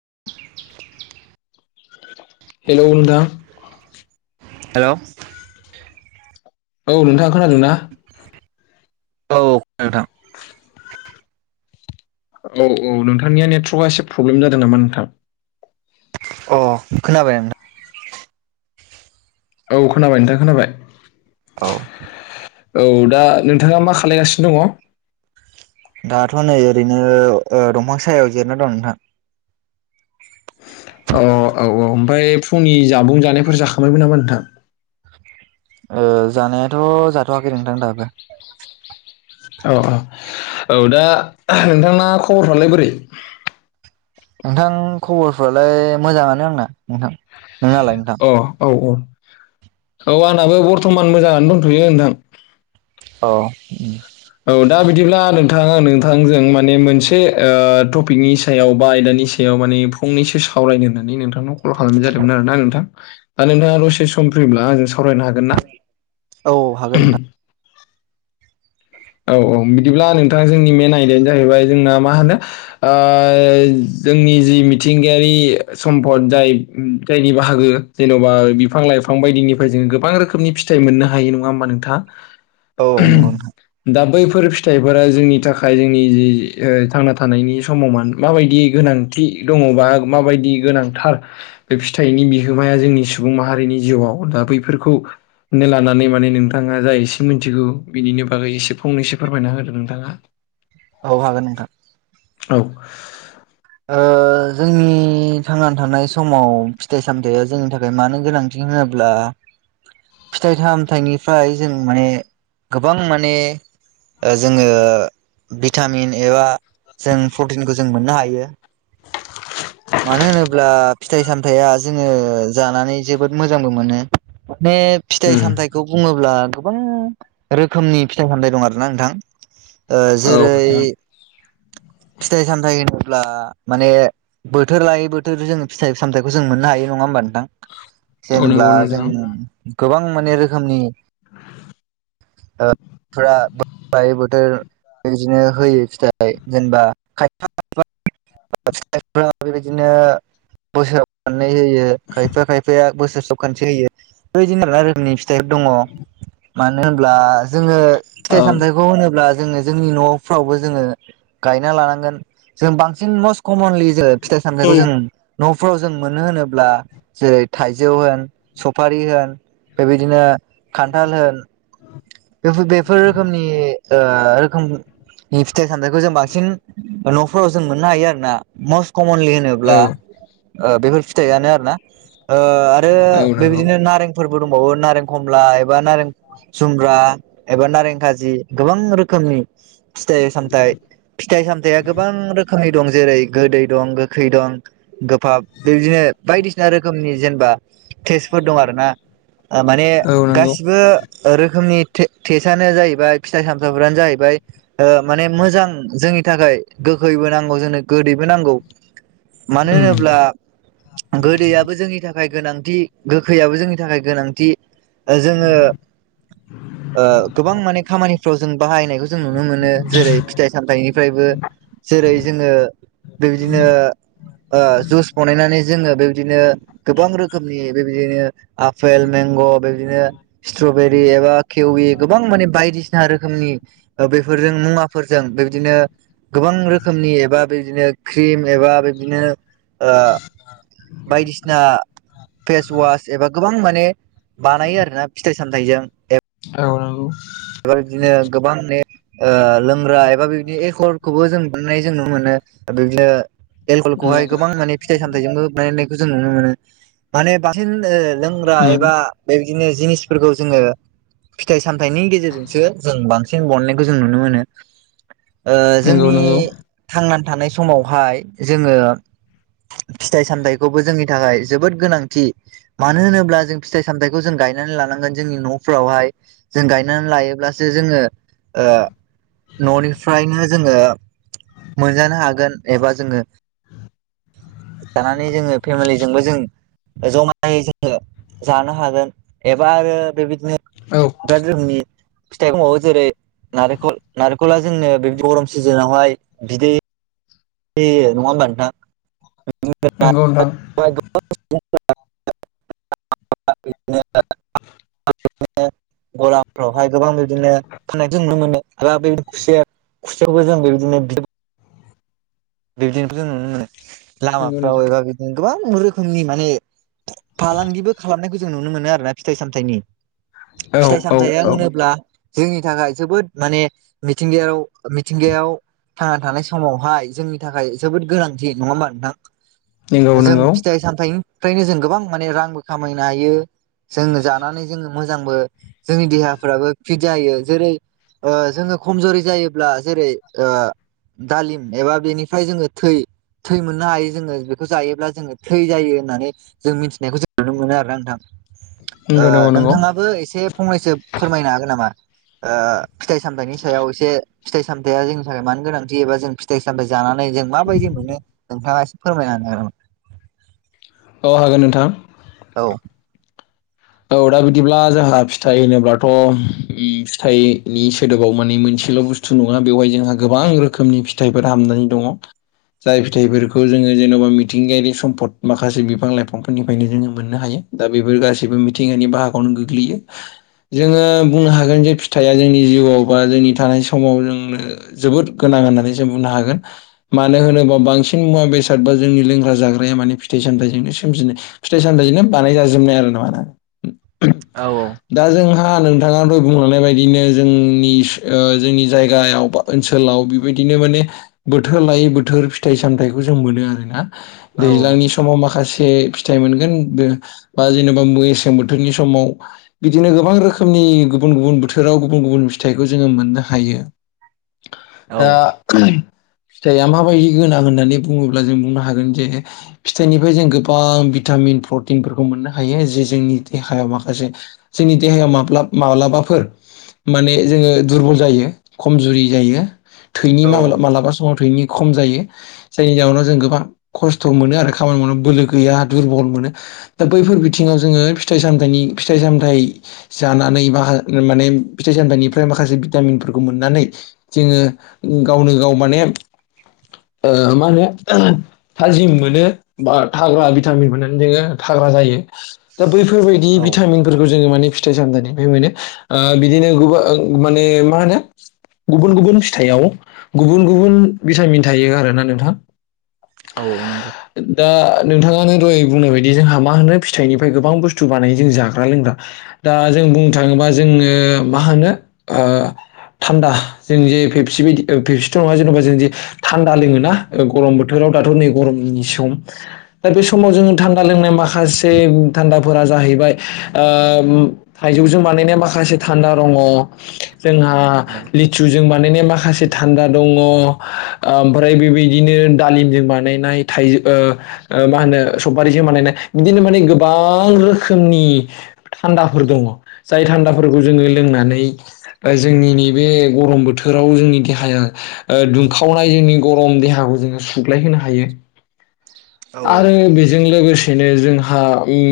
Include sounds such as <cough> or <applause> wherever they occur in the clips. <inaudible> हेल' नोंथां हेल' औ नोंथाङा खोनादों ना? औ नोंथां औ औ नोंथांनिया नेटवर्कआ एसे प्रब्लेम जादों नामा नोंथां अ खोनाबाय नोंथां औ खोनाबाय नोंथां खोनाबाय। नोंथां औ औ दा नोंथाङा मा खालायगासिनो दङ दाथ' नै ओरैनो ओह दंफां सायाव जिरायना दं नोंथां। औ औ औ ओमफ्राय फुंनि जाबुं जानायफोर जाखांबायबो नामा नोंथां? ओ जानायाथ' जाथ'वाखै नोंथां दाबो औ औ औ दा नोंथांना खबरफ्रालाय बोरै? नोंथां खबरफ्रालाय मोजाङानो आंना नोंथां नोंनालाय नोंथां अ औ औ औ आंनाबो बर्थमान मोजाङानो दंथ'यो नोंथां। औ औ दा बिदिब्ला नोंथांआ नोंथांजों माने मोनसे टपिकनि सायाव बा आयदानि सायाव फंनैसो सावरायनानै नोंथाव कल खालामनाय जादोंमोन आरो ना नोंथां दा नोंथ दसे सम फैयोब्ला आंजों सावरायनो हागोन ना औ हागोन नोंथां औ औ बिदिब्ला नोंथाङा जोंनि मेन आयदायानो जाहैबाय जोंना मा होनो ओह जोंनि जि मिथिंगायारि सम्पद जाय जायनि बाहागो जेन'बा बिफां लाइफां बिफां बायदिनिफ्राय जोङो गोबां रोखोमनि फिथाइ मोननो हायो नङा होमबा नोंथांङा औ नंगौ नोंथां दा बैफोर फिथाइफोरा जोंनि थाखाय जोंनि जि थांना थानायनि समाव मान माबायदि गोनां थि दङबा माबायदि गोनांथार बे फिथाइनि बिहोमाया जोंनि सुबुं माहारिनि जिउ दा बैफोरखौनो लानानै माने नोंथाङा जा एसे मिथिगौ बिनि बागै एसे फंनैसो फोरमायना होदो नोंथाङा औ हागोन नोंथां औ ओ जोंनि नि थांनानै थानाय समाव फिथाइ सामथाइया जोंनि थाखाय मानो गोनांथि होनोब्ला फिथाइ सामथाइनिफ्राय जों माने गोबां माने जोङो भिटामिन एबा जों प्रटिनखौ जों मोननो हायो मानो होनोब्ला फिथाइ सामथाइया जोङो जानानै जोबोद मोजांबो मोनो बे उम फिथाइ सामथाइखौ बुङोब्ला गोबां रोखोमनि फिथाइ सामथाइ दं आरो ना नोंथां ओह औ जेरै फिथाइ सामथाइ होनोब्ला माने बोथोर लायै बोथोर जोङो फिथाइ सामथाइखौ जों मोननो हायो नङा होमबा नोंथां जेनेब्ला जों नोंथां गोबां माने रोखोमनि ओह बायै बोथोर बिदिनो होयो फिथाइ जेनेबा खायफा खायफा बेबायदिनो बोसोराव फिथाइ होयो खायफा खायफाया बोसोर सबखान्से होयो बेदिनो माना रोखोमनि फिथाइफोर दङ मानो होनब्ला जोङो औ नंगौ नोंथां औ फिथाइ सामथाइखौ होनोब्ला जोङो जोंनि न'फ्रावबो जोङो गायना लानांगोन जों बांसिन मस्ट कमनलि जोङो फिथाइ औ सामथाइखौ जों न'फोराव जों मोनो होनोब्ला जेरै थाइजौ होन सफारि होन बेबायदिनो खान्थाल होन बे बेफोर रोखोमनि ओ रोखोमनि फिथाइ सामथाइखौ जों बांसिन न'फोराव जों मोननो हायो आरोना मस्ट कमनलि होनोब्ला ओ बेफोर फिथाइयानो आरो ना ओह आरो नंगौ बेबायदिनो नारें फोरबो दंबावो नारें खमला एबा नारें जुमब्रा एबा नारें कारजि फिथाइ फिथाय फिथाइ सामथायाइया गोबां रोखोमनि दं जेरै गोदै दं गोखै दं गोफाब बेदिनो बायदिसिना रोखोमनि जेनेबा टेस्फोर दं आरोना ओह माने औ नंगौ गासिबो रोखोमनि ए थेसआनो जाहैबाय फिथाइ सामथाइफोरानो जाहैबाय ओ माने मोजां जोंनि थाखाय गोखैबो नांगौ जोंनो गोदैबो नांगौ मानो उम होनोब्ला गोदैयाबो जोंनि थाखाय गोनां थि गोखैयाबो जोंनि थाखाय गोनांथि जोङो ओ गोबां माने खामानिफ्राव जों बाहायनायखौ जों नुनो मोनो जेरै फिथाइ सामथायनिफ्रायबो जेरै जोङो बेबायदिनो ओ जुस बानायनानै जोङो बेबायदिनो गोबां रोखोमनि बेबायदिनो आपेल मेंग' बेदिनो स्ट्रबेरि एबा खेउवि गोबां माने बायदि सिना रोखोमनि ओ-बेफोरजों मुवा फोरजों बेबादिनो गोबां रोखोमनि एबा बेबादिनो क्रिम एबा बेबादिनो ओ- बायदिसिना- फेस वास एबा गोबां माने बानायो आरोना फिथाइ सामथाइजों ए औ नंगौ। बेफोर बायदिनो गोबां ने ओ-लोंग्रा एबा बेबादिनो एलकहलखौबो जों बानायनाय जों नुनो मोनो बिदिनो। एलकहलखौहाय गोबां माने फिथाइ सामथाइजोंबो बानायनायखौ जों नुनो मोनो माने बांसिन ओ- लोंग्रा उम एबा बेबायदिनो जिनिसफोरखौ जोङो फिथाइ सामथाइनि गेजेरज जो-जों बांसिन बहननायखौ जों नुनो मोनो। नंगौ ओ-जोंनि नंगौ औ थांना थानाय समावहाय जोङो फिथाइ सामथाइखौबो जोंनि थाखाय जोबोद गोनांथि। मानो होनोब्ला जों फिथाइ सामथाइखौ जों गायनानै लानांगोन जोंनि न'फोरावहाय जों गायनानै लायो। अब्लासो जोङो ओ न'निफ्रायनो जोङो मोनजानो हागोन एबा जोङो। जानानै जोङो फेमिलिजोंबो जों। जमायै जोङो जानो हागोन एबा आरो बेबाय नंगौ दिनो जोंनि फिथाइ दंबावो जेरै नारेंखल नारेंखला जोंनो बिबादि गरम सिजोनावहाय बिदै। ए नङा होनबा नोथां <unintelligible> <unintelligible> नोंथां गलाफ्रावहाय गोबां बिदिनो फाननायखौ नुनो मोनो आरो बेबायदिनो खुसेर। खुसेरखौ जों बेबायदिनो बिद बिबदिनो जों नुनो मोनो नंगौ लामाफ्राव नोंथां एबा बिदिनो गोबां रोखोमनि माने फालांगिबो खालामनायखौ जों नुनो मोनो आरो ना फिथाइ सामथायनि। औ फिथाइ सामथाया औ होनोब्ला जोंनि थाखाय जोबोद माने मिथिंगायाव मिथिंगायाव थांना थानाय समावहाय जों थाखाय जोबोद गोनांथि नङा होमबा नोंथां? नंगौ जों नंगौ फिथाइ सामथाइ फ्रायनो जों गोबां माने रांबो खामायनो हायो। जोङो जानानै जोङो मोजांबो जोंनि देहाफ्राबो फिट जायो जेरै- ओ-जोङो खमजरि जायोब्ला जेरै ओ- दालिम एबा बेनि फ्राय जोङो थै थै मोननो हायो जोङो बेखौ जायोब्ला जोङो थै जायो होननानै जों मिथिनायखौ जों नुनो मोनो आरोना नोंथां। नंगौ नंगौ नंगौ ओ-नोंथाङाबो एसे फंनैसो फोरमायनो हागोन नामा? ओ- फिथाइ सामथाइनि सायाव एसे फिथाइ सामथाइया जोंनि थाखाय मानो गोनांथि एबा जों फिथाइ सामथाइ जाना नै जों माबायदि मोनो नोंथाङा एसे फोरमायना होनो हागोन ना? औ हागोन नोंथां। औ औ दा बिदिब्ला जोंहा फिथाइ होनोब्लाथ' उम फिथाइनि सोदोबाव माने मोनस सेल' बुस्थु नङा बेवहाय जोंहा गोबां रोखोमनि फिथाइफोर हाबनानै दङ। जाय फिथाइफोरखौ जोङो जेन'बा मिथिंगायारि सम्पद माखासे बिफां लाइफांफोरनिफ्रायनो जोङो मोननो हायो। दा बेफोर गासैबो मिथिंगानि बाहागोआवनो गोग्लैयो। जोङो बुंनो हागोन जे फिथाइया जोंनि जिउआव बा जोंनि थानाय समाव जोंनो जोबोद गोनां। होननानै जों बुंनो हागोन मानो होनोबा बांसिन मुवा बेसाद बा जोंनि लोंग्रा जाग्राया माने फिथाइ स थायनो सोमजिनाय फिथाइ सामथायजोंनो बानाय जाजोबनाय आरो नङाना। औ दा जोंहा नोंथाङाबो बुंलानाय बायदिनो जोंनि ओ-जोंनि जायगायाव बा ओनसोलाव बेबायदि दिनो माने बोथोर लायै बोथोर फिथाइ सामथायाइखौ जों मोनो आरोना। औ दैज्लांनि समाव माखासे फिथाइ मोनगोन बा जेनेबा मेसें बोथ थोरनि समाव बिदिनो गोबां रोखोमनि गुबुन गुबुन बोथोराव गुबुन गुबुन फिथाइखौ जोङो मोननो हायो। <unintelligible> औ दा फिथाइआ माबायदि गोनां होननानै बुङोब्ला जों बुंनो हागोन जे फिथाइनिफ्राय जों गोबां बिथा टामिन प्रटिनफोरखौ मोननो हायो जे जोंनि देहायाव माखासे जोंनि देहायाव माब्लाब माब्लाबाफोर माने जोङो दुरबल जायो खमजुरि जायो थैनि औ मालाबा समाव थैनि खम जायो जायनि जाउनाव जों गोबां खस्थ‌मोनो आरो खामानि मावनाय बोलो गैया दुरबल मोनो। दा बैफोर बिथिङाव जोङो फि थाइ सामथायनि फिथाइ सामथाय जानानै बा माने फिथाइ सामथायाइनिफ्राय माखासे भिटामिन फोरखौ मोननानै जोङो गावनो गाव माने ओ मा होनो थाजिम मोनो बा थाग्रा भिटामिन मोननानै जोङो था ग्रा जायो दा बैफोरबायदि औ भिटामिनफोरखौ जोङो माने फिथाइ सामथाइनिफ्राय मोनो ओ बिदिनो गुबां माने मा होनो गुबुन गुबुन फिथाइयाव गुबुन गुबुन भिटामिन थायो आरोना नोंथां। औ नंगौ। दा नोंथाङानो दय बुंनाय बायदि जोंहा मा होनो फिथाइनिफ्राय गोबां बुस्थ थु बानाय जों जाग्रा लोंग्रा दा जों बुंनो थाङोबा जोङो मा होनो ओ थान्दा जों जे फेबसि बायदि फेबसिथ‌ नङा जेनबा जों जे थान्दा लोङोना गरम बोथोराव राव दाथ नै गरमनि सम दा बे समाव जोङो थान्दा लोंनाय माखासे था फोरा जाहैबाय ओ थाइजौजों बानायनाया माखासे थान्दा दङ जोंहा औ लिचुजों बा नायनाय माखासे थान्दा दङ ओमफ्राय बेबायदिनो दालिमजों बानायनाय थाय ओ ओ मा होनो सफारिजों बानायनाय बिदिनो माने गोबां बां रोखोमनि थान्दाफोर दङ जाय थान्दाफोरखौ जोङो लोंनानै ओ जोंनि नैबे गरम बोथोराव जोंनि देहाया ओ दुंखावनाय जोंनि गरम देहाखौ जोङो सुग्लाय होनो हायो। औ आरो बेजों लोगोसे सेनो जोंहा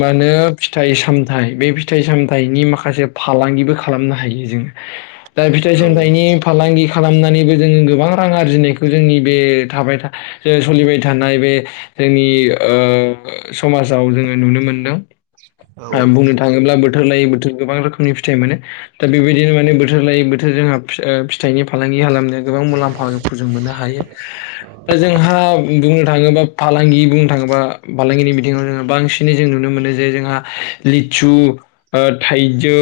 मा होनो फिथाइ सामथाइ बे फिथाइ सामथनि माखासे फालांगिबो खालामनो हायो जों दा फिथाइ औ सामथाइनि फालांगि खालामनानैबो जोङो गोबां रां आरजिनायखौ जोंनि बे थाबाय थख सलिबाय थानाय बे जोंनि ओ समाजाव जोङो नुनो मोनदों ओ बुंनो थाङोब्लाबो बोथोर लायै बोथोर गोबां रोखोमनि फिथाइ मोनो दा बेबायदिनो माने बोथोर लायै बोथोर जोंहा फि थाइनि फालांगि खालामनाया गोबां मुलाम्फाखौ जों मोननो हायो दा जोंहा बुं थाङोबा फालांगि बुंनो थाङोबा फालांगिनि बिथिङाव जोङो बांसिनै जों नुनो मोनो जे जोंहा लिचु ओ थाइजौ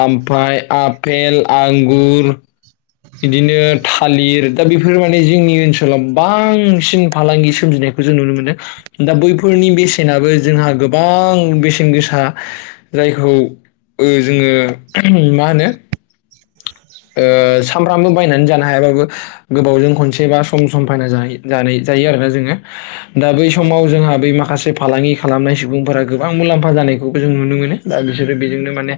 ओमफ्राय आपेल आंगुर बिदिनो थालिर दा बेफोर माने जोंनि ओनसोलाव बांसिन फालांगि सोमजिनाय खो जों नुनो मोनदों दा बैफोरनि बेसेनाबो जोंहा गोबां बेसेन गोसा जायखौ ओ जोङो मा होनो ओ सामफ्रामबो बायनानै जानो हायाबाबो गोबावजों खनसे बा सम सम बायना जायो जानाय जायो आरोना जोङो दा बै औ समाव जोंहा बै माखासे से फालांगि खालामनाय सुबुंफोरा गोबां मुलाम्फा जानायखौबो जों नुनो मोनो दा बिसोरो बेजोंनो माने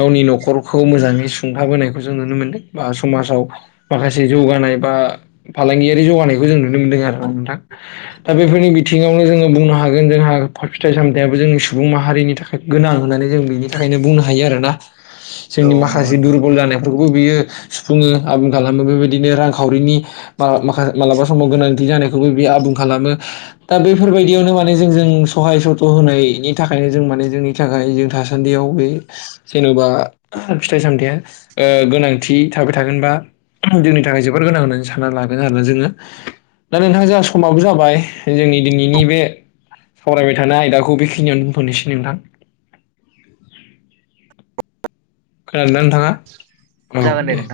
गावनि नखरखौ मोजाङै सुंथाबोनायखौ जों नुनो मोनदों बा समाजाव माखासे जौगानाय बा फालांगियारि जौगानायखौ जों नुनो मोनदों आरोना नोंथां दा बेफोरनि बिथिङावनो जोङो बुंनो हागोन जोंहा फा फिथाइ सामथाइयाबो जोंनि सुबुं मा हारिनि थाखाय गोनां होननानै जों बेनि थाखायनो बुंनो हायो आरोना जोंनि नंगौ माखासे नोंथां दुरबल जानाय खौबो बियो सुफुङो आबुं खालामो बेबायदिनो रांखावरिनि बा माखा मालाबा समाव गोनांथि थि जानायखौबो बियो आबुं खालामो दा बेफोरबायदियावनो माने जों जों सहाय सथ होनायनि थाखायनो जों माने जोंनि थाखाय जों थासान्दियाव बे जेनबा फिथाइ सामथाइया ओ गोनांथि थाबाय थागोन बा जोंनि थाखाय जोबोर गोनां होननानै सानना लागोन आरोना जोङो। दा नोंथां जोंहा समाबो जाबाय जोंनि दिनैनि बे सावरायबाय थानाय आयदाखौ बेखिनियावनो दोनथ'नोसै नोंथां। <inaudible> खोनादोंना नोंथाङा? औ जागोन दे। नोंथां